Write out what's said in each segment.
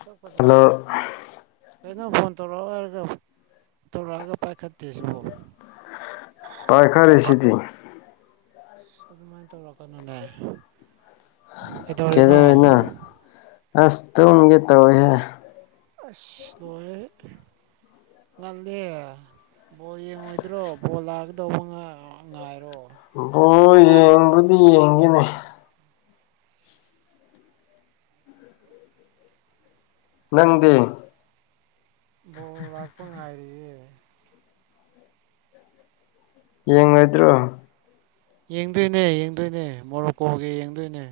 ꯁꯣꯛ ꯐꯖ ꯍꯜꯂꯣ ꯀꯩꯅꯣ ꯐꯣꯟ ꯇꯧꯔꯛꯑꯣ ꯍꯥꯏꯔꯒ ꯇꯧꯔꯛꯑꯒ ꯄꯥꯏꯈꯠꯇꯦ ꯁꯤꯕ ꯄꯥꯏꯈꯥꯔꯦꯁꯤꯗꯤ ꯁꯃꯥꯏꯅ ꯇꯧꯔꯀꯅꯣꯗ ꯀꯩꯗꯧꯅ ꯑꯁ ꯇꯨꯝꯒꯦ ꯇꯧꯋꯏꯦꯍꯦ ꯑꯏ ꯅꯣꯔꯦ ꯉꯜꯂꯦ ꯕꯣꯜ ꯌꯦꯡꯉꯣꯏꯗ꯭ꯔꯣ ꯕꯣꯜ ꯂꯥꯛꯒꯗꯧꯕ ꯉꯥꯏꯔꯣ ꯏ ꯣ ꯌꯦꯡꯕꯗꯤ ꯌꯦꯡꯈꯤꯦꯅꯦ ꯅꯪꯗꯤ ꯕꯣꯜ ꯂꯥꯛꯄ ꯉꯥꯏꯔꯤꯌꯦ ꯌꯦꯡꯣꯏꯗꯣ ꯌꯦꯡꯗꯣꯏꯅꯦ ꯌꯦꯡꯗꯣꯏꯅꯦ ꯃꯣꯔꯣꯛ ꯀꯣꯒꯦ ꯌꯦꯡꯗꯣꯏꯅꯦ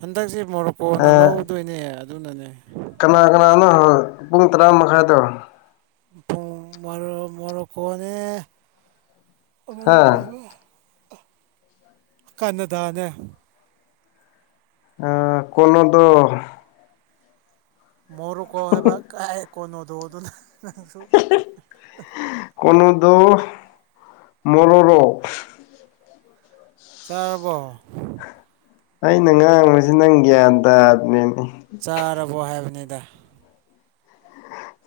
ꯍꯟꯗꯛꯁꯦ ꯃꯣꯔꯣꯀꯣꯅ ꯑꯥ ꯂꯧꯗꯣꯏꯅꯦ ꯑꯗꯨꯅꯅꯦ ꯀꯅꯥ ꯀꯅꯥꯅꯣ ꯄꯨꯡ ꯇꯔꯥ ꯃꯈꯥꯏꯗꯣ ꯄꯨꯡ ꯃ ꯃꯔꯀꯅꯤ ꯃ ꯍꯥ ꯀ ꯀꯟꯅꯗꯥꯅꯦ ꯀꯂꯣꯟꯣꯗ ꯃꯣꯔꯨꯀꯣ ꯍꯥꯏꯕ ꯀꯥꯏꯑꯦ ꯀꯣꯅꯣꯗꯣ ꯑꯗꯨꯅꯁꯨ ꯗ ꯃꯣꯔꯣꯔꯣ ꯆꯥꯔꯕꯣ ꯑꯩꯅ ꯉꯥꯡꯕꯁꯤ ꯅꯪ ꯒ꯭ꯌꯥꯟ ꯇꯥꯗꯅꯦꯅꯤ ꯆꯥꯔꯕꯣ ꯍꯥꯏꯕꯅꯤꯗ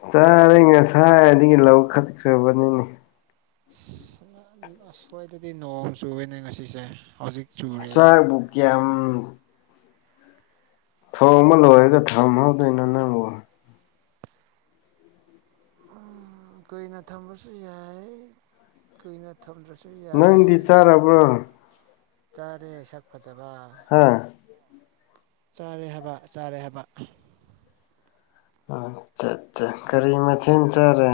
ꯆꯥꯔ ꯉꯁꯥꯏꯔꯗꯒꯤ ꯂꯧ ꯈꯠꯈ꯭ꯔꯕꯅꯤꯅꯦ ꯑꯁꯋꯥꯏꯗꯗꯤ ꯅꯣꯡꯃ ꯆꯨꯕꯅꯦ ꯉꯁꯤꯁꯦ ꯍꯧꯖꯤꯛ ꯆꯨꯔꯦ ꯁꯥꯔꯕꯨ ꯀꯌꯥꯝ ꯊꯣꯡꯝ ꯂꯦꯒ ꯊꯥꯎꯝ ꯍꯧꯗꯅ ꯅꯪꯕꯣ ꯀꯨꯏꯅ ꯊꯝꯕꯁꯨ ꯌꯥꯏ ꯀꯨꯏꯅ ꯊꯝꯗ꯭ꯔꯁꯨ ꯅꯪꯗꯤ ꯌꯥꯏ ꯆꯥꯔꯕ꯭ꯔꯣ ꯆꯥꯔꯦ ꯁꯛ ꯐꯖꯕ ꯍꯥꯥ ꯆꯥꯔꯦ ꯍꯥꯏꯕ ꯆꯥꯔꯦ ꯍꯥꯏꯕ ꯑ ꯑꯠ ꯀꯔꯤ ꯃꯊꯦꯜ ꯆꯥꯔꯦ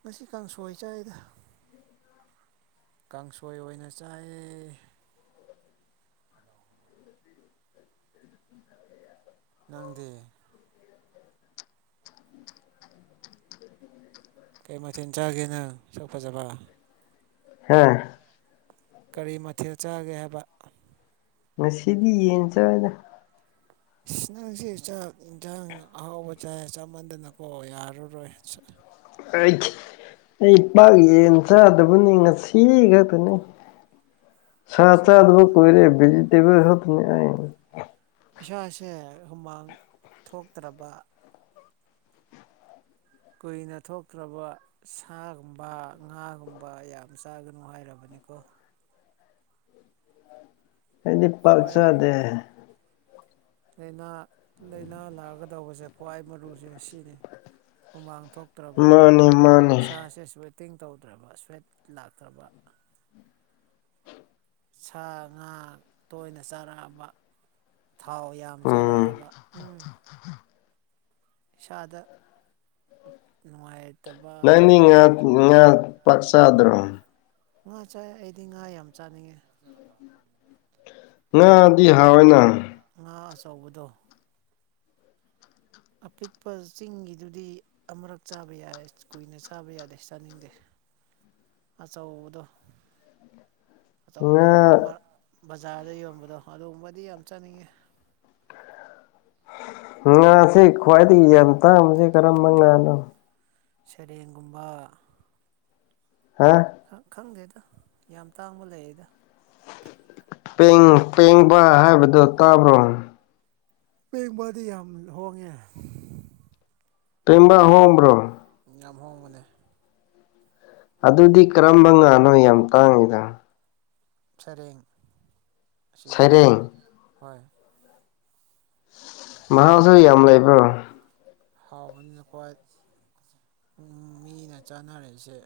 ꯉꯁꯤ ꯀꯥꯡꯁꯣꯏ ꯆꯏꯗ ꯀꯥꯡꯁꯣꯏ ꯑꯣꯏꯅ ꯆꯥꯏ ꯅꯪꯗꯦ ꯀꯩ ꯃꯊꯦꯜ ꯆꯥꯒꯦꯅꯪ ꯁꯛ ꯐꯖꯕ ꯍꯥꯦ ꯀꯔꯤ ꯃꯊꯦꯜ ꯆꯥꯒꯦ ꯍꯥꯏꯕ ꯉꯁꯤꯗꯤ ꯌꯦꯟ ꯆꯏꯗ ꯎ ꯅꯪꯁꯤ ꯆꯥꯛ ꯌꯦꯟꯁꯥꯡ ꯑꯍꯥꯎꯕ ꯆꯥꯏ ꯆꯥꯃꯟꯗꯅꯀꯣ ꯌꯥꯔꯔꯣꯏ ꯑꯩ ꯑꯩ ꯄꯥꯛ ꯌꯦꯟ ꯆꯥꯗꯕꯅꯤ ꯉꯁꯤ ꯈꯛꯇꯅꯦ [unintelligible] ꯁꯥ ꯆ ꯑꯗꯨꯕꯨ ꯑꯁꯦꯡꯕꯀꯣ ꯀꯣꯏꯔꯦ ꯕꯤꯖꯤꯇꯦꯕ ꯍꯥ ꯏꯁꯥꯁꯦ ꯍꯨꯃꯥꯡ ꯊꯣꯛꯇ꯭ꯔꯕ ꯀꯨꯏꯅ ꯊꯣꯛꯇ꯭ꯔꯕ ꯁꯥꯒꯨꯝꯕ ꯉꯥꯒꯨꯝꯕ ꯌꯥꯝ ꯆꯥꯒꯅꯨ ꯍꯥꯏꯔꯕꯅꯤ ꯑꯀꯣ ꯑꯩꯗꯤ ꯄꯥꯛ ꯈ꯭ꯋꯥꯏꯗꯒꯤ ꯆꯗꯦ ꯂꯥꯏꯅꯥ ꯂꯥꯛꯑꯒꯗꯧꯕꯁꯦ ꯈ꯭ꯋꯥꯏ ꯃꯔꯨ ꯍꯧꯛ ꯁꯤꯅꯤ ꯍꯨꯃꯥꯡ ꯊꯣꯛꯇ꯭ꯔꯕ ꯃꯥꯅꯤ ꯃꯥꯅꯤ ꯏꯁꯥꯥꯁꯁꯨ ꯀꯛꯇꯤꯡ ꯇꯧꯗ꯭ꯔꯕ ꯁ꯭ꯋꯦꯠ ꯂꯥꯛꯇ꯭ꯔꯕ ꯁꯥ ꯉꯥ ꯇꯣꯏꯅ ꯆꯥꯔꯛꯑꯕ ꯊꯥꯎ ꯌꯥꯝ ꯎꯝ ꯆꯥꯔꯛꯑꯕ ꯎ ꯁꯥꯗ ꯅꯨꯡꯉꯥꯏꯖ ꯅꯪꯗꯤ ꯉꯥ ꯉꯥ ꯄꯥꯛꯆꯥꯥꯗ꯭ꯔꯣ ꯉꯥ ꯆꯥꯏ ꯑꯩꯗꯤ ꯉꯥ ꯌꯥꯝ ꯆꯥꯅꯤꯡꯉꯦ ꯉꯥꯗꯤ ꯍꯥꯎꯏꯅ ꯇꯧꯕꯗꯣ ꯑꯄꯤꯛꯄ ꯆꯤꯡꯒꯤꯗꯨꯗꯤ ꯑꯃꯨꯔꯛ ꯆꯥꯕ ꯌꯥꯏ ꯀꯨꯏꯅ ꯆꯥꯕ ꯌꯥꯗꯦ ꯆꯥꯅꯤꯡꯗꯦ ꯑꯆꯧꯗ ꯑꯆꯧ ꯉꯥ ꯑꯆꯧꯕ ꯕꯖꯥꯔꯗ ꯌꯣꯟꯕꯗꯣ ꯑꯗꯨꯒꯨꯝꯕꯗꯤ ꯌꯥꯝ ꯆꯥꯅꯤꯡꯉꯤ ꯉꯥꯁꯦ ꯈ꯭ꯋꯥꯏꯗꯒꯤ ꯌꯥꯝꯟ ꯇꯥꯡꯕꯁꯤꯦ ꯀꯔꯝꯕ ꯉꯥꯅꯣ ꯁꯔꯦꯡꯒꯨꯝꯕ ꯍꯥ ꯈꯪꯗꯦꯗ ꯌꯥꯝ ꯇꯥꯡꯕ ꯂꯩꯌꯦꯗ ꯄꯦꯡ ꯄꯦꯡꯕ ꯍꯥꯏꯕꯗꯨꯣ ꯇꯥꯕ꯭ꯔꯣ ꯄꯦꯡꯕꯥꯗꯤ ꯌꯥꯝ ꯍꯣꯡꯉꯦ ꯇꯕ ꯍꯍꯣꯕ꯭ꯔꯣ ꯌꯥꯝ ꯍꯣꯡꯕꯅꯦ ꯑꯗꯨꯗꯤ ꯀꯔꯝꯕ ꯉꯥꯅꯣ ꯌꯥꯝ ꯇꯥꯡꯉꯤꯗ ꯁꯔꯦꯡ ꯑꯁꯤꯗꯗꯤ ꯁꯩꯔꯦꯡ ꯍꯣꯏ ꯃꯍꯥꯎꯁꯨ ꯌꯥꯝ ꯂꯩꯕ꯭ꯔꯣ ꯍꯥꯎꯕꯅꯤꯅ ꯈ꯭ꯋꯥ ꯃꯤꯅ ꯆꯥꯅꯔꯛꯏꯁꯦ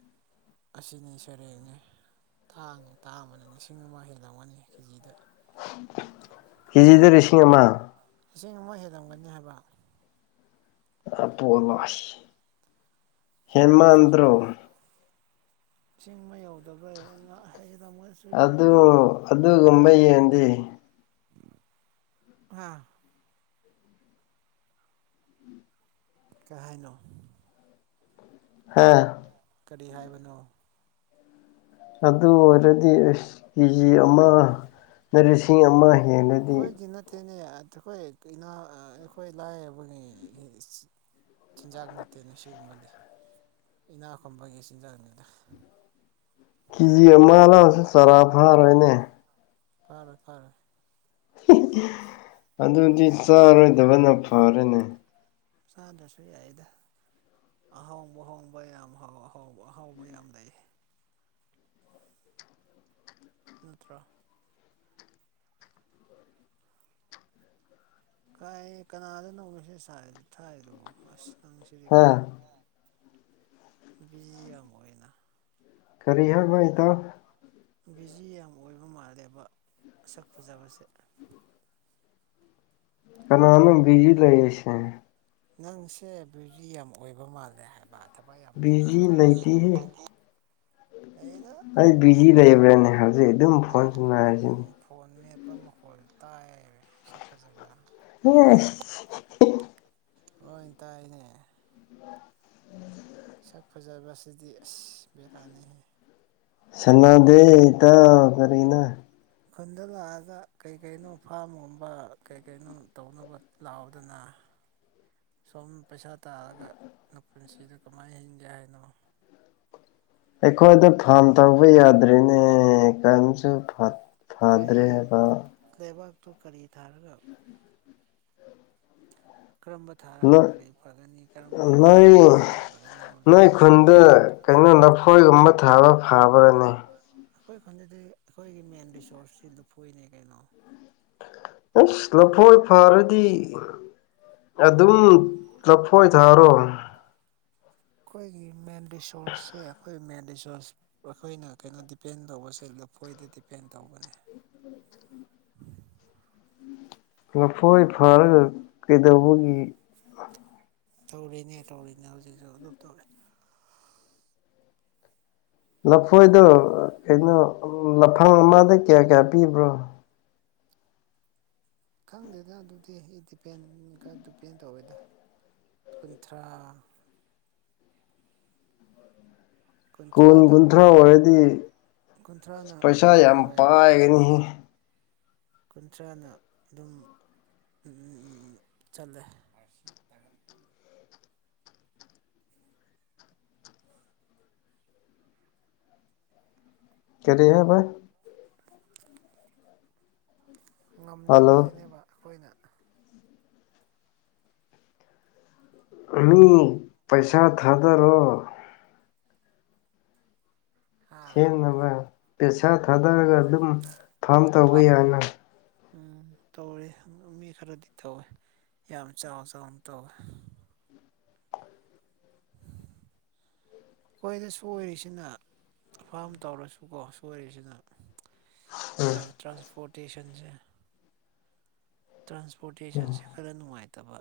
ꯑꯁꯤꯅꯤ ꯁꯔꯦꯡꯅꯤ ꯊꯥꯡ ꯇꯥ ꯑꯃꯅ ꯂꯤꯁꯤꯡ ꯑꯃ ꯍꯦꯜ ꯂꯧꯒꯅꯤ ꯀꯦꯖꯤꯗ ꯍꯤꯖꯤꯗꯔꯤꯁꯤꯉꯃ ꯏꯁꯤꯡ ꯑꯃ ꯍꯦꯜꯂꯝꯝꯒꯅꯤ ꯍꯥꯏꯕ ꯑꯄꯣꯋꯥꯁꯤ ꯍꯦꯟꯃꯥꯟꯗ꯭ꯔꯣ ꯆꯤꯡꯕ ꯌꯧꯗꯕ ꯑꯗꯨ ꯑꯗꯨꯒꯨꯝꯕ ꯌꯦꯟꯗꯤ ꯑꯝ ꯀꯥꯏꯅꯣ ꯍꯥꯥ ꯀꯔꯤ ꯍꯥꯏꯕꯅꯣ ꯑꯗꯨ ꯑꯣꯏꯔꯗꯤ ꯑꯦꯁ ꯀꯦꯖꯤ ꯑꯃꯅ ꯂꯤꯁꯤꯡ ꯑꯃ ꯍꯦꯜꯂꯗꯤ ꯀꯣꯏ ꯀꯤꯟꯅꯠꯇꯅꯤ ꯑꯩꯈꯣꯏ ꯑꯩꯈꯣꯏ ꯂꯥꯏꯔꯕꯒꯤ ꯆꯤꯟꯖꯥꯛ ꯅꯠꯇꯦꯅ ꯁꯤꯒꯨꯝꯕꯗꯤ ꯏꯅꯥ ꯈꯨꯕꯒꯤ ꯆꯤꯟꯖꯥꯛꯅꯤꯗ ꯀꯦꯖꯤ ꯑꯃ ꯂꯥꯎꯁꯨ ꯆꯥꯔꯥ ꯐꯥꯔꯣꯏꯅꯦ ꯐꯥꯔꯦ ꯐꯥꯔꯦ ꯑꯗꯨꯗꯤ ꯆꯥꯔꯣꯏꯗꯕꯅ ꯐꯔꯦꯅꯦ ꯏꯁꯥꯗꯁꯨ ꯌꯥꯏꯗ ꯑꯍꯥꯎꯕ ꯑꯍꯣꯡꯕ ꯌꯥꯝ ꯍꯥꯎ ꯑꯍꯥꯎꯕ ꯑꯍꯥꯎꯕ ꯌꯥꯝ ꯂꯩ ꯅꯠꯇ꯭ꯔꯥ ꯀꯥꯏ ꯀꯅꯥꯗ ꯅꯧꯉꯁꯦ ꯊꯥꯏꯗꯨꯕꯣ ꯑꯁ ꯍꯥ ꯅꯪꯁꯤꯗꯤꯀꯣ ꯕꯤꯖꯤ ꯑꯃꯅ ꯈꯔꯤ ꯍꯥꯏ ꯃꯗ ꯕꯤꯖꯤ ꯌꯥꯝ ꯑꯣꯏꯕ ꯃꯥꯜꯂꯦꯕ ꯁꯛ ꯐꯖꯕꯁꯦ ꯀꯩꯅ ꯑꯅ ꯕꯤꯖꯤ ꯂꯩꯏꯁꯦ ꯅꯪꯁꯦ ꯕ꯭ꯌꯨꯖꯤ ꯌꯥꯝ ꯑꯣꯏꯕ ꯃꯥꯜꯂꯦ ꯍꯥꯏꯕ ꯊꯕꯛ ꯌꯥꯝ ꯂꯩꯕ ꯕꯤꯖꯤ ꯂꯩꯇ ꯍ ꯑꯩꯗ ꯑꯩ ꯕꯤꯖꯤ ꯂꯩꯕ꯭ꯔꯥꯅꯦ ꯍꯧꯖꯤꯛ ꯑꯗꯨꯝ ꯐꯣꯟꯁꯨ ꯅꯥꯔꯁꯤꯅꯤ ꯁꯛꯄ ꯃꯈꯣꯜ ꯇꯥꯏꯕ ꯁꯛꯄ ꯖꯒꯥ ꯍ ꯍꯣꯏ ꯏ ꯇꯥꯏꯅꯦ ꯁꯛ ꯐꯖꯕꯁꯤꯗꯤ ꯑꯁ ꯕꯦꯔꯥꯅꯤꯍꯦ ꯁꯅꯥꯗꯦ ꯇ ꯀꯔꯤꯅ ꯈꯨꯟꯗ ꯂꯥꯛꯑꯒ ꯀꯩ ꯀꯩꯅꯣ ꯐꯥꯝꯒꯨꯝꯕ ꯀꯩ ꯀꯩꯅꯣ ꯇꯧꯅꯕ ꯂꯥꯎꯗꯅ [unintelligible] ꯁꯣꯝ ꯄꯩꯁꯥ ꯇꯥꯔꯒ ꯄꯨꯟꯁꯤꯗ ꯀꯃꯥꯏꯅ ꯍꯤꯡꯒꯦ ꯍꯥꯏꯅꯣ ꯑꯩꯈꯣꯏꯗ ꯐꯝ ꯇꯧꯕ ꯌꯥꯗ꯭ꯔꯤꯅꯦ ꯀꯝꯁꯨ ꯊꯥꯗ꯭ꯔꯦ ꯍꯥꯏꯕ ꯇꯨ ꯀꯔꯤ ꯊꯥꯔꯒ ꯀꯔꯝꯕ ꯊꯥꯔꯒ ꯅꯣꯏ ꯀꯔꯤ ꯐꯒꯅꯤ ꯀꯔꯝꯕ ꯅꯣꯏ ꯀꯔꯝꯕ ꯐꯒꯅꯤ ꯍꯥꯏꯕꯗꯣ ꯌꯦꯡꯉꯣ ꯑꯩꯅꯣꯟ ꯅꯐꯣꯏꯒꯨꯝꯕ ꯊꯥꯕ ꯐꯥꯕꯔꯅꯤ ꯑꯩꯈꯣꯏ ꯈꯨꯟꯗꯗꯤ ꯑꯩꯈꯣꯏꯒꯤ ꯃꯦꯟ ꯔꯤꯁꯣꯔꯁꯁꯤ ꯂꯨꯐꯨꯅꯦ ꯀꯩꯅꯣ ꯑꯁ ꯂꯐꯣꯏ ꯐꯔꯗꯤ ꯑꯗꯨꯝ ꯆꯐꯣꯏ ꯊꯥꯔꯣ ꯑꯩꯈꯣꯏꯒꯤ ꯃꯦꯟ ꯔꯤꯁꯣꯔꯁꯁꯦ ꯑꯩꯈꯣꯏ ꯃꯦꯟ ꯔꯤꯁꯣꯔꯁ ꯑꯩꯈꯣꯏꯅ ꯀꯩꯅꯣ ꯗꯤꯄꯦꯟ ꯇꯧꯕꯁꯦ ꯂꯐꯣꯏꯗ ꯗꯤꯄꯦꯟ ꯇꯧꯕꯅꯦ [unintelligible] ꯂꯐꯣꯏ ꯐꯔꯒ ꯀꯩꯗꯧꯕꯒꯤ ꯇꯧꯔꯤꯅꯦ ꯇꯧꯔꯤꯅꯦ ꯍꯧꯖꯤꯛꯁꯨ ꯑꯗꯨꯝ ꯇꯧꯔꯤ ꯂꯐꯣꯏꯗꯣ ꯀꯩꯅꯣ ꯂꯐꯪ ꯑꯃꯗ ꯀꯌꯥ ꯀꯌꯥ ꯄꯤꯕ꯭ꯔꯣ ꯈꯪꯗꯦꯗ ꯑꯗꯨꯗꯤ ꯑꯩ ꯗꯤꯄꯦꯟꯒ ꯗꯤꯄꯦꯟ ꯇꯧꯋꯦꯗ ꯀꯨꯟꯊ꯭ꯔꯥ ꯀꯨꯟ ꯀꯨꯟꯊ꯭ꯔꯥꯅ ꯀꯨꯟꯊ꯭ꯔꯥ ꯑꯣꯏꯔꯗꯤ ꯀꯨꯟꯊ꯭ꯔꯥꯅ ꯄꯩꯁꯥ ꯀꯩꯅꯣ ꯌꯥꯝ ꯑꯣꯏ ꯄꯥꯏꯒꯅꯤ ꯀꯨꯟꯊ꯭ꯔꯥꯅ ꯑꯗꯨꯝ ꯆꯠꯂꯦ ꯇꯥꯒ ꯀꯦꯔꯤ ꯍꯥꯏꯦꯕꯥꯏ ꯍꯜꯂꯣ ꯉꯝꯗꯕꯗꯅꯦꯕ ꯑꯩꯈꯣꯏꯅ ꯑꯅꯤ ꯄꯩꯁꯥ ꯊꯥꯗꯔꯣ ꯍꯥ ꯁꯦꯝꯅꯕ ꯄꯩꯁꯥ ꯊꯥꯗꯔꯒ ꯑꯗꯨꯝ ꯐꯥꯝ ꯇꯧꯕ ꯌꯥꯅ ꯎꯝ ꯇꯧꯋꯦ ꯃꯤ ꯈꯔꯗꯤ ꯇꯧꯋꯦ ꯌꯥꯝ ꯆꯥꯎ ꯆꯥꯎꯅ ꯇꯧꯋꯦ [unintelligible] ꯑꯩꯈꯣꯏꯅ ꯁꯣꯏꯔꯤꯁꯤꯅ ꯐꯥꯝ ꯇꯧꯔꯁꯨꯀꯣ ꯁꯣꯏꯔꯤꯁꯤꯅ ꯇ ꯎꯝ ꯇ꯭ꯔꯥꯟꯁꯄꯣꯔꯇꯦꯁꯟꯁ ꯇ꯭ꯔꯥꯟꯁꯄꯣꯔꯇꯦꯁꯟꯁꯦ ꯈꯔ ꯅꯨꯡꯉꯥꯏꯇꯕ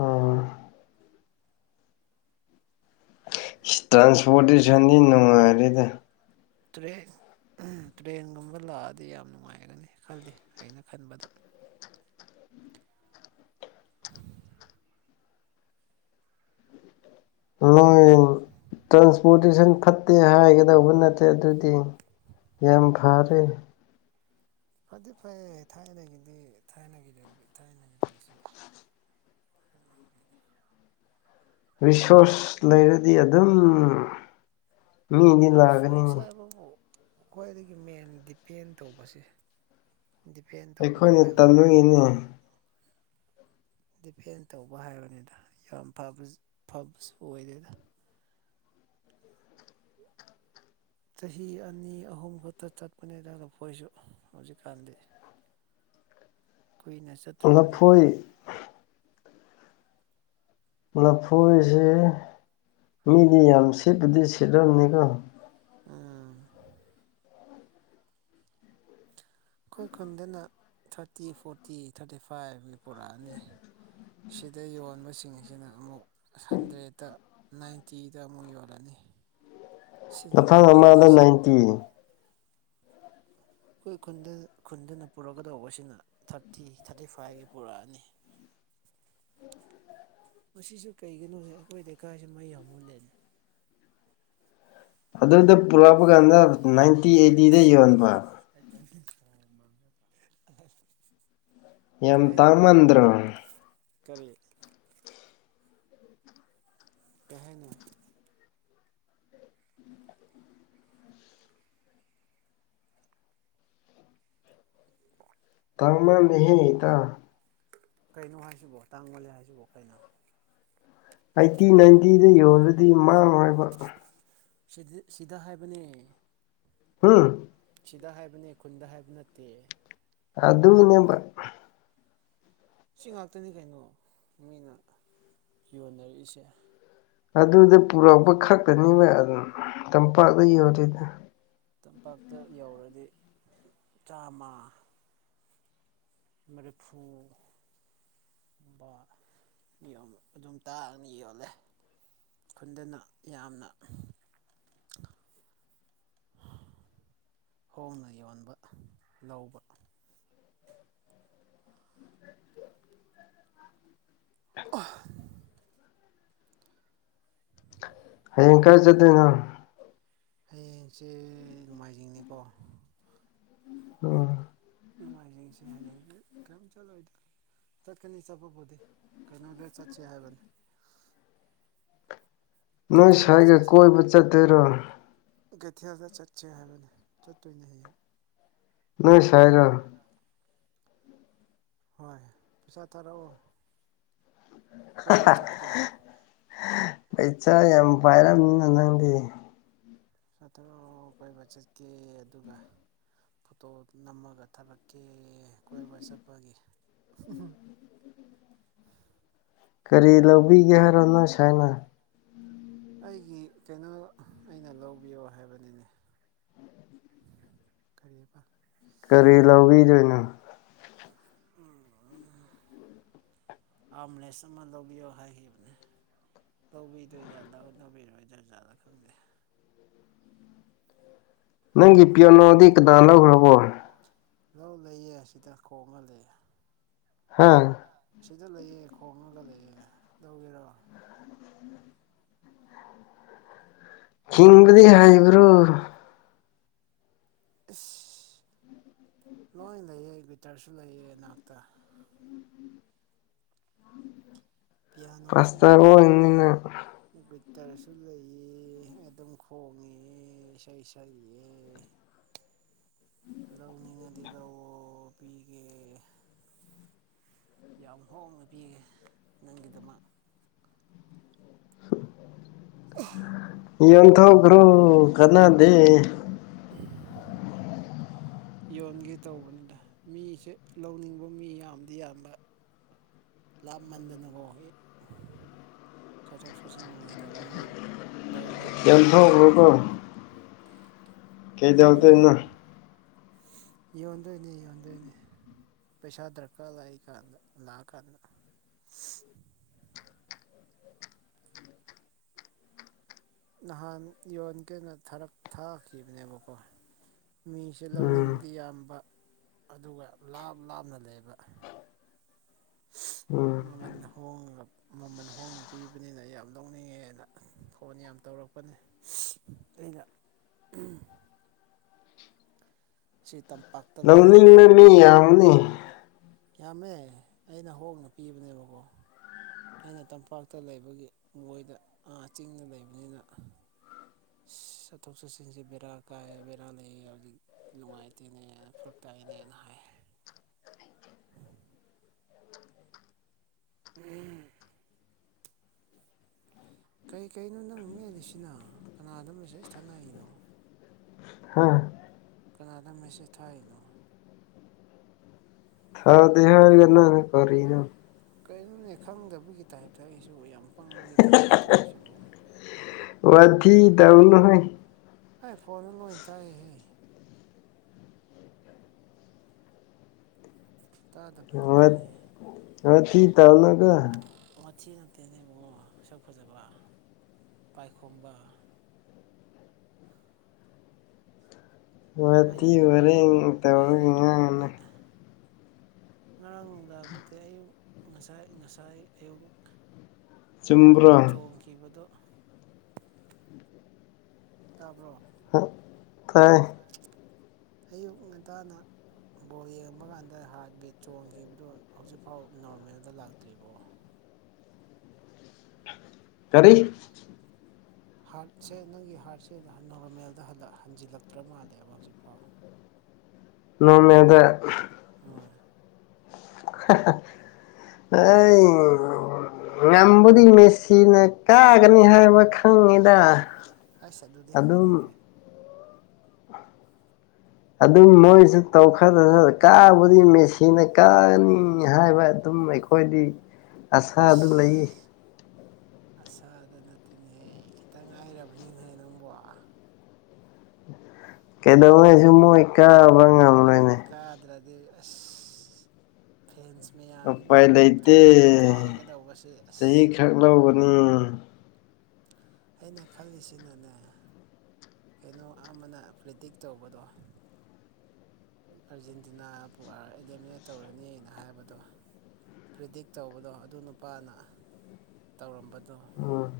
ꯎꯝ ꯇ꯭ꯔꯥꯟꯁꯄꯣꯔꯇꯦꯁꯟꯗꯤ ꯅꯨꯡꯉꯥꯏꯔꯤꯗ ꯇ꯭ꯔꯦ ꯇ꯭ꯔꯦꯟꯒꯨꯝꯕ ꯂꯥꯛꯑꯗꯤ ꯌꯥꯝ ꯅꯨꯡꯉꯥꯏꯒꯅꯤ ꯈꯜꯂꯤ ꯑꯩꯅ ꯈꯟꯕꯗ ꯅꯣꯏ ꯎꯝ ꯇ ꯄꯣꯂꯤꯁꯟ ꯐꯠꯇꯦ ꯍꯥꯏꯒꯗꯧꯕ ꯅꯠꯇꯦ ꯑꯗꯨꯗꯤ ꯌꯥꯝ ꯐꯔꯦ ꯐꯗꯤꯦ ꯐꯩ ꯊꯥꯏꯅꯒꯤꯗꯤ ꯊꯥꯏꯅ ꯊꯥꯏꯁꯨ [unintelligible] ꯔꯤꯁꯣꯔꯁ ꯂꯩꯔꯗꯤ ꯑꯗꯨꯝ ꯃꯤꯗꯤ ꯔꯤꯁꯣꯔꯁ ꯂꯥꯛꯒꯅꯤꯅꯦ ꯍꯥꯏꯕꯕꯨ ꯈ꯭ꯋꯥꯏꯗꯒꯤ ꯃꯦꯟ ꯗꯤꯄꯦꯟ ꯇꯧꯕꯁꯦ ꯗꯤꯄꯦꯟ ꯇꯧꯕꯗꯣ ꯑꯩꯈꯣꯏꯅ ꯍꯥꯏꯕꯅꯤꯗ ꯇꯝꯃꯨꯏꯅꯦ ꯗꯤꯄꯦꯟ ꯇꯧꯕ ꯍꯥꯏꯕꯅꯤꯗ ꯌꯥꯝ ꯐꯕꯁꯨ ꯑꯣꯏꯗꯦꯗ ꯆꯍꯤ ꯑꯅꯤ ꯑꯍꯨꯝ ꯈꯛꯇ ꯆꯠꯄꯅꯦ ꯑꯗꯨꯒꯄꯣꯏꯁꯨ ꯍꯧꯖꯤꯛꯀꯥꯟꯗꯤ ꯀꯨꯏꯅ ꯆꯠꯇ꯭ꯔꯕꯅꯤ ꯂꯐꯣꯏ ꯂꯐꯣꯏꯁꯦ ꯃꯤꯗꯤ ꯌꯥꯝ ꯁꯦꯠꯄꯗꯤ ꯁꯦꯠꯂꯝꯝꯅꯤꯀꯣ ꯎꯝ ꯑꯩꯈꯣꯏ ꯈꯨꯟꯗꯅ ꯊꯥꯔꯇꯤ ꯐꯣꯔꯇꯤ ꯊꯥꯔꯇꯤ ꯐꯥꯏꯚꯅꯤ ꯄꯨꯔꯛꯑꯅꯤ ꯁꯤꯗ ꯌꯣꯟꯕꯁꯤꯡ ꯑꯁꯤꯅ ꯑꯃꯨꯛ ꯍꯟꯗ꯭ꯔꯦꯠꯇ ꯅꯥꯏꯟꯇꯤꯗ ꯑꯃꯨꯛ ꯌꯣꯜꯂꯅꯤ ꯂꯐꯝ ꯁꯤꯅꯤꯅꯦ ꯑꯃꯗ ꯕꯤꯖꯤꯅꯦꯁꯁꯦ ꯅꯥꯏꯟꯇꯤ ꯑꯩꯈꯣꯏ ꯈꯨꯟꯗ ꯈꯨꯟꯗꯅ ꯄꯨꯔꯛꯀꯗꯧꯕꯁꯤꯅ ꯊꯥꯔꯇꯤ ꯊꯥꯔꯇꯤ ꯐꯥꯏꯚꯒꯤ ꯄꯨꯔꯛꯑꯅꯤ ꯎ ꯃꯁꯤꯁꯨ ꯀꯩꯒꯤꯅꯣꯦ ꯑꯩꯈꯣꯏ ꯂꯩꯀꯥꯏꯁꯤ ꯃꯩ ꯌꯥꯝ ꯃꯨꯜꯂꯦꯅꯦ ꯑꯗꯨꯗ ꯄꯨꯔꯛꯄ ꯀꯥꯟꯗ ꯅꯥꯏꯟꯇꯤ ꯑꯩꯠꯇꯤꯗ ꯌꯣꯟꯕ [inaudible] ꯌꯥꯝ ꯀꯩ ꯇ ꯍꯥꯏꯅꯣ ꯃꯗ꯭ꯔ ꯀꯔꯤ ꯇꯅ ꯇꯥꯡꯃ ꯅꯍꯦꯗ ꯀꯩꯅꯣ ꯍꯥꯏꯁꯤꯕꯣ ꯇꯥꯡꯒꯣꯂꯦ ꯍꯥꯏꯁꯤꯕ ꯀꯩꯅꯣ ꯑꯩꯠꯇꯤ ꯅꯥꯏꯟꯇꯤꯗ ꯌꯣꯔꯗꯤ ꯃꯥꯡꯉꯣꯏꯕ ꯗ ꯁꯤꯗ ꯍꯥꯏꯕꯅꯦ ꯍꯥꯥ ꯁꯤꯗ ꯍꯥꯏꯕꯅꯦ ꯈꯨꯟꯗ ꯍꯥꯏꯕ ꯅꯠꯇꯦ ꯑ ꯑꯗꯨ ꯏꯅ ꯁꯤ ꯉꯥꯛꯇꯅꯤ ꯀꯩꯅꯣ ꯃꯤꯅ ꯌꯣꯟꯅꯔꯛꯏꯁꯦ ꯑꯗꯨꯗ ꯄꯨꯔꯛꯄ ꯈꯛꯇꯅꯦꯕ ꯑꯗꯨꯝ ꯇꯝꯄꯥꯛꯇ ꯌꯣꯜꯂꯤꯗ ꯇꯝꯄꯥꯛꯇ ꯌꯧꯔꯗꯤ ꯆꯥꯃ ꯃꯔꯤꯐꯨ ꯝꯕ ꯑꯗꯨꯝ ꯇꯥꯛꯑꯅꯤ ꯌꯣꯜꯂꯦ ꯈꯨꯟꯗꯅ ꯌꯥꯝꯅ ꯍꯣꯡꯅ ꯌꯣꯟꯕ ꯂꯧꯕ ꯑ ꯍꯌꯦꯡ ꯀꯔ ꯆꯠꯇꯣꯏꯅꯣ ꯍꯌꯦꯡꯁꯦ ꯅꯣꯡꯃꯥꯏꯖꯤꯡꯅꯤꯀꯣ ꯑ ꯅꯨꯡꯃꯥꯏꯖꯤꯡꯁꯦ ꯍꯥꯏ ꯀ ꯆꯗ ꯆꯠꯀꯅꯤ ꯆꯠꯄꯕꯨꯗꯤ ꯀꯩꯅꯣꯗ ꯆꯠꯁꯦ ꯍꯥꯏꯕꯅꯤ ꯅꯣꯏ ꯀꯩꯊꯦꯜꯗ ꯁ꯭ꯋꯥꯏꯒ ꯆꯠꯁꯦ ꯀꯣꯏꯕ ꯆꯠꯇꯣꯏꯔꯣ ꯀꯩꯊꯦꯜꯗ ꯆꯠꯁꯦ ꯍꯥꯏꯕꯅꯤ ꯆꯠꯇꯣꯏꯅꯦ ꯍꯌꯦꯡ ꯅꯣꯏ ꯁꯥꯏꯗ ꯍꯣꯏ ꯄꯩꯁꯥ ꯊꯥꯔꯛꯑꯣ [inaudible] ꯀꯣꯏꯕ ꯆꯠꯀꯦ [unintelligible] ꯄꯩꯁꯥ ꯌꯥꯝ ꯄꯥꯏꯔꯝꯅꯤꯅ ꯅꯪꯗꯤ ꯆꯇ꯭ꯔꯨꯛ ꯀꯣꯏꯕ ꯆꯠꯀꯦ ꯑꯗꯨꯒ ꯐꯣꯇꯣ ꯅꯝꯃꯒ ꯊꯥꯔꯛꯀꯦ ꯀꯣꯏꯕ ꯆꯠꯄꯒꯤ ꯍꯝꯝ ꯀꯔꯤ ꯂꯧꯕꯤꯒꯦ ꯍꯥꯏꯔꯣꯅꯣ ꯁꯥꯏꯅ ꯑꯩꯒꯤ ꯀꯩꯅꯣ ꯑꯩꯅ ꯂꯧꯕꯤꯌꯣ ꯍꯥꯏꯕꯅꯤꯅꯦ ꯀꯔꯤꯌꯦ ꯄ ꯀꯔꯤ ꯂꯧꯥꯎꯤꯖꯣꯏꯩꯅ ꯑꯣ ꯑꯝꯕꯨꯂꯦꯟꯁ ꯑꯃ ꯂꯧꯕꯤꯌꯣ ꯍꯥꯏꯈꯤꯕꯅꯦ ꯂꯧꯕꯤꯗꯣꯏꯖꯥꯠ ꯂꯧꯕꯤꯔꯣꯏ ꯖꯥꯠ ꯖꯥꯠꯂ ꯈꯪꯗꯦ ꯅꯪꯒꯤ ꯄꯤꯌꯥꯅꯣꯗꯤ ꯀꯗꯥ ꯂꯧꯈ꯭ꯔꯕꯣ ꯂꯧ ꯂꯩꯌꯦ ꯑꯁꯤꯗ ꯈꯣꯡꯍꯜꯂꯦ ꯍꯥꯥ ꯑꯁꯤꯗ ꯂꯩꯌꯦꯦ ꯈꯣꯡꯉꯒ ꯂꯩꯌꯦꯦ ꯂꯧꯒꯦꯔꯣ ꯍꯪꯕꯗꯤ ꯍꯥꯏꯕ꯭ꯔꯣ ꯏꯁ ꯂꯣꯏ ꯂꯩꯑ ꯋꯇꯔꯁꯨ ꯂꯩꯑ ꯏꯅꯥꯛꯇ ꯄꯤꯌꯥꯅꯣꯁꯨ ꯄꯥꯁꯇꯔ ꯂꯩ ꯑꯣꯏꯕꯅꯤꯅ ꯍꯇꯔꯁꯨ ꯂꯩꯑ ꯑꯗꯨꯝ ꯈꯣꯡꯉꯦ ꯏꯁꯩ ꯁꯛꯑ ꯇꯧꯅꯤꯡꯉꯗꯤ ꯂꯧꯧ ꯄꯤꯒꯦ ꯌꯥꯝ ꯍꯣꯡꯅ ꯄꯤꯌꯦꯦ ꯅꯪꯒꯤꯗꯃꯛ ꯏꯇ ꯍꯒ꯭ꯔꯣ ꯀꯅꯥꯗꯦ ꯌꯣꯟꯒꯦ ꯇꯧꯕꯅꯤꯅ ꯃꯤꯁꯦ ꯂꯧꯅꯤꯡꯕ ꯃꯤ ꯌꯥꯝꯗꯤ ꯌꯥꯝꯕ ꯂꯥꯞꯃꯟꯗꯅꯀꯣ ꯆꯠꯊꯣꯛ ꯆꯠꯁꯤꯟ ꯅꯨꯡꯉꯥꯏꯇꯕꯅꯤꯅ ꯂꯧꯕ ꯌꯥꯗꯕ ꯌꯣꯟꯊꯣꯛꯈ꯭ꯔꯣꯀꯣ ꯌꯣꯟꯒꯦ ꯀꯩꯗꯎꯗꯅ ꯌꯣꯟꯗꯣꯏꯅꯦ ꯌꯣꯟꯗꯣꯏꯅꯦ ꯄꯩꯁꯥ ꯗꯔꯀꯥ ꯂꯏ ꯀꯗ ꯂꯥ ꯀꯗ ꯅꯍꯥꯟ ꯌꯣꯟ ꯀꯦꯅ ꯊꯥꯈꯤꯕꯅꯦꯕꯀꯣ ꯃꯤꯁꯦ ꯎꯝ ꯂꯧꯅꯤꯡꯕꯗꯤ ꯌꯥꯝꯕ ꯑꯗꯨꯒ ꯂꯥꯞ ꯂꯥꯞꯅ ꯂꯩꯕ ꯎꯝ ꯃꯃ ꯍꯣ ꯃꯃꯜ ꯍꯣꯡꯅ ꯄꯤꯔꯤꯕꯅꯤꯅ ꯌꯥꯝ ꯅꯣꯛꯅꯤꯡꯉꯦ ꯑꯅ ꯐꯣꯟ ꯌꯥꯝ ꯇꯧꯔꯛꯄꯅꯤ ꯑꯩꯅ ꯁꯤꯇꯝ ꯅ ꯏꯅꯤ ꯌꯥ ꯉꯅꯤ ꯌꯥꯝꯃꯦ ꯑꯩꯅ ꯍꯣꯡꯅ ꯄꯤꯕꯅꯦꯕꯀꯣ ꯑꯩꯅ ꯇꯝꯄꯥꯛꯇ ꯂꯩꯕꯒꯤ ꯃꯣꯏꯗ ꯑꯥ ꯆꯤꯡꯗ ꯂꯩꯕꯅꯤꯅ [unintelligible] ꯆꯠꯊꯣꯛ ꯆꯠꯁꯤꯟꯁꯦ ꯕꯦꯔꯥ ꯀꯥꯏ ꯕꯦꯔꯥ ꯂꯩꯌꯦ ꯍꯧꯖꯤꯛ ꯅꯨꯡꯉꯥꯏꯇꯦꯅꯦ ꯐꯔꯛ ꯇꯥꯏꯅꯦꯅ ꯍꯥꯏ [unintelligible] ꯎꯝ ꯀꯔꯤ ꯀꯩꯅꯣ ꯅꯪ ꯃꯦꯜꯂꯤꯁꯤꯅ ꯀꯅꯥꯗ ꯃꯦꯁꯦꯖ ꯊꯥꯅꯔꯤꯅꯣ ꯍꯥ ꯀꯅꯥꯗ ꯃꯦꯁꯦ ꯊꯥꯏꯅꯣ ꯊꯗ ꯍꯥꯏ ꯀ ꯀꯅ ꯀꯩꯅꯣꯅꯤ ꯈꯪꯗꯕꯒꯤ ꯇꯥꯏꯞꯇ ꯑꯩꯁꯨ ꯌꯥꯝ ꯄꯪꯕꯒꯤ ꯇꯥꯏꯞꯇ ꯇꯧꯕꯁꯤꯕꯨ ꯋꯥꯊꯤ ꯇꯧꯅꯨꯍꯣꯏ ꯑꯩ ꯐꯣꯟꯗ ꯂꯣꯏ ꯇꯥꯛꯍꯦ ꯇꯥꯗꯕ ꯋꯥ ꯅꯠꯇꯦꯅꯦꯍꯦ ꯋꯥꯊꯤ ꯇꯧꯅꯨꯗꯥ ꯋꯥꯊꯤ ꯅꯠꯇꯦꯅ ꯏꯕꯨꯡꯉꯣ ꯁꯛ ꯐꯖꯕ ꯄꯥꯏꯈꯣꯝꯕ ꯃꯠꯇꯤ ꯃꯩꯅ ꯃꯩ ꯑꯣꯏꯔꯦ ꯃꯩꯅ ꯇꯧꯒ ꯃꯨꯠꯄꯅꯦ ꯉꯔꯥꯡ ꯅꯨꯡꯗꯥꯡ ꯅꯠꯇꯦ ꯑꯌꯨꯛ ꯉꯁꯥꯏ ꯉꯁꯥꯏ ꯑꯌꯨꯛ ꯆꯨꯝꯕ꯭ꯔꯣ ꯍꯥꯔꯗꯤꯠ ꯆꯣꯡꯈꯤꯕꯗꯣ ꯇꯥꯕ꯭ꯔꯣ ꯀꯥꯏ ꯑꯌꯨꯛ ꯉꯟꯇꯥꯅ ꯕꯣꯜ ꯌꯦꯡꯕ ꯀꯥꯟꯗ ꯍꯥꯔꯠ ꯕꯤꯠ ꯆꯣꯡꯈꯤꯕꯗꯨꯣ ꯍꯧꯖꯤꯛꯐꯥꯎ ꯅꯣꯔꯃꯦꯜꯗ ꯂꯥꯛꯇ꯭ꯔꯤꯕꯣ ꯀꯔꯤ ꯍꯥꯔꯠꯁꯦ ꯅꯪꯒꯤ ꯍꯥꯔꯠꯁꯦ ꯅꯣꯔꯃꯦꯜꯗ ꯍꯟꯖꯤꯜꯂꯛꯇ꯭ꯔ ꯃꯥꯜꯂꯦꯕ ꯍꯧꯖꯤꯛꯐꯥꯎ [unintelligible] ꯅꯣꯔꯃꯦꯜꯗ ꯍꯣꯏ ꯑꯩ ꯉꯝꯕꯨꯗꯤ ꯃꯦꯁꯤꯅ ꯀꯥꯒꯅꯤ ꯍꯥꯏꯕ ꯈꯪꯉꯤꯗ ꯑꯁ ꯑꯗꯨꯗꯤ ꯑꯗꯨꯝ ꯍꯥꯏꯅꯨꯍꯦ ꯑꯗꯨꯝ ꯃꯣꯏꯁꯨ ꯇꯧꯈꯗ꯭ꯔ ꯀꯥꯕꯨꯗꯤ ꯃꯦꯆꯤꯟꯅ ꯀꯥꯅꯤ ꯍꯥꯏꯕ ꯑꯗꯨꯝ ꯑꯩꯈꯣꯏꯗꯤ ꯑꯁꯥꯗꯨ ꯂꯩ ꯑꯁꯥ ꯑꯗꯨ ꯅꯠꯇꯦꯅꯦꯍꯦ ꯈꯤꯇꯪ ꯉꯥꯏꯔꯕꯅꯤꯅꯦꯍꯦ ꯅꯪꯕ ꯀꯩꯗꯧꯉꯩꯁꯨ ꯃꯣꯏ ꯀꯥꯕ꯭ꯔ ꯉꯝꯂꯣꯏꯅꯦ ꯑ ꯑꯁ ꯐꯔꯥꯟꯁ ꯎꯄꯥꯏ ꯂꯩꯇꯦ ꯀꯥꯏꯒꯗꯧꯕꯁꯦ ꯆꯍꯤ ꯑꯁ ꯈꯔ ꯂꯧꯒꯅꯤ ꯑꯩꯅ ꯈꯜꯂꯤꯁꯤꯅꯅꯦ ꯀꯩꯅꯣ ꯑꯃꯅ ꯄ꯭ꯔꯤꯗꯤꯛ ꯇꯧꯕꯗꯣ ꯑꯥꯔꯖꯦꯟꯇꯤꯅꯥꯕꯨ ꯑꯦꯂꯤꯃꯤꯅꯦꯠ ꯇꯧꯔꯅꯤꯅ ꯍꯥꯏꯕꯗꯣ ꯄ꯭ꯔꯤꯗꯤꯛ ꯇꯧꯕꯗꯣ ꯑꯗꯨ ꯅꯨꯄꯥꯅ ꯇꯧꯔꯝꯕꯗ ꯎꯝ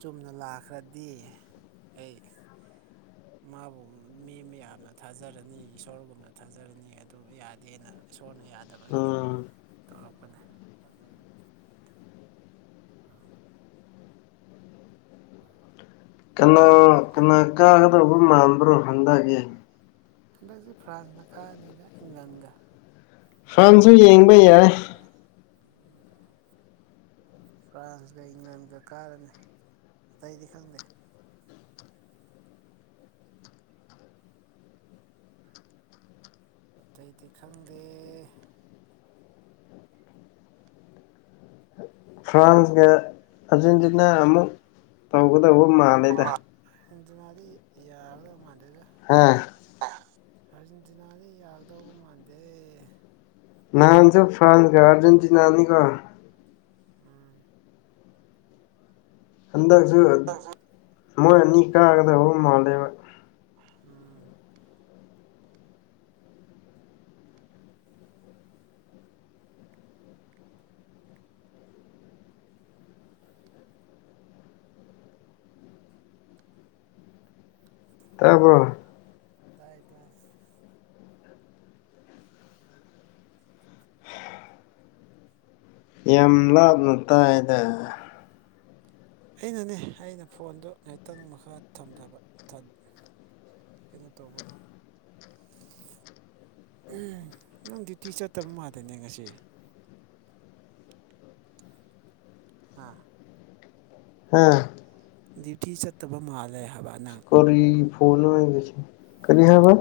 ꯆꯨꯝꯅ ꯂꯥꯛꯈ꯭ꯔꯗꯤ ꯑꯩ ꯃꯥꯕꯨ ꯃꯤ ꯑꯃ ꯌꯥꯝꯅ ꯊꯥꯖꯔꯅꯤ ꯏꯁꯣꯔꯒꯨꯝꯅ ꯊꯥꯖꯔꯅꯤ ꯑꯗꯨ ꯌꯥꯗꯦꯅ ꯁꯣꯟꯅ ꯌꯥꯗꯕꯒꯤ ꯎꯝ ꯇꯧꯔꯛꯄ ꯀꯅꯥ ꯀꯅꯥ ꯀꯥꯒꯗꯧꯕ ꯃꯥꯟꯕ꯭ꯔꯣ ꯍꯟꯊꯛꯒꯤ ꯍꯗꯁꯦ ꯐ꯭ꯔꯥꯟꯁꯅ ꯀꯅꯤꯗ ꯏꯪꯂꯦꯟꯒ ꯐꯔꯥꯟꯁꯨ ꯌꯦꯡꯕ ꯌꯥꯏ ꯐ꯭ꯔꯥꯟꯁꯀ ꯏꯪꯂꯦꯟꯒ ꯀꯥꯔꯅꯤ ꯑꯇꯩꯗꯤ ꯈꯪꯗꯦ ꯑꯇꯩꯗꯤ ꯈꯪꯗꯦ ꯐ꯭ꯔꯥꯟꯁꯀ ꯑꯥꯔꯖꯦꯟꯇꯤꯅꯥ ꯑꯃꯨꯛ ꯇꯧꯒꯗꯧꯕ ꯃꯥꯂꯦꯗ ꯑꯔꯖꯦꯟꯇꯤꯅꯥꯗꯤ ꯌꯥꯒꯗꯧ ꯃꯥꯥꯟꯗꯦ ꯍꯥꯥ ꯑꯔꯖꯦꯟꯇꯤꯅꯥꯒꯤ ꯌꯥꯒꯗꯧꯕ ꯃꯥꯟꯗꯦ ꯅꯥꯍꯟꯁꯨ ꯐ꯭ꯔꯥꯟꯁ ꯀ ꯑꯔꯖꯦꯟꯇꯤꯟꯅꯥ ꯑꯅꯤꯀꯣ ꯎꯝ ꯍꯟꯗꯛꯁꯨ ꯃꯣꯏ ꯑꯅꯤ ꯀꯥꯒꯗꯕꯧꯕ ꯃꯥꯜꯂꯦꯕ ꯎꯝ ꯇꯄ ꯇꯥꯏ ꯇꯥꯏ ꯌꯥꯝ ꯂꯥꯞꯅ ꯇꯥꯏꯗ ꯑꯩꯅꯅꯦ ꯑꯩꯅ ꯐꯣꯟꯗꯨ ꯉꯥꯏꯍꯥꯛꯇꯪ ꯃꯈꯥ ꯊꯝꯕ ꯀꯩꯅꯣ ꯇꯧꯕ ꯅꯪ ꯗ꯭ꯌꯨꯇꯤ ꯆꯠꯇꯕ ꯃꯥꯜꯗꯅꯦ ꯉꯁꯤ ꯍꯥ ꯍꯥꯥ ꯗ꯭ꯌꯨꯇꯤ ꯆꯠꯇꯕ ꯃꯥꯂꯦ ꯍꯥꯏꯕ ꯅꯪ ꯀꯔꯤ ꯐꯣꯟꯣꯟ ꯀꯔꯤ ꯍꯥꯏꯕ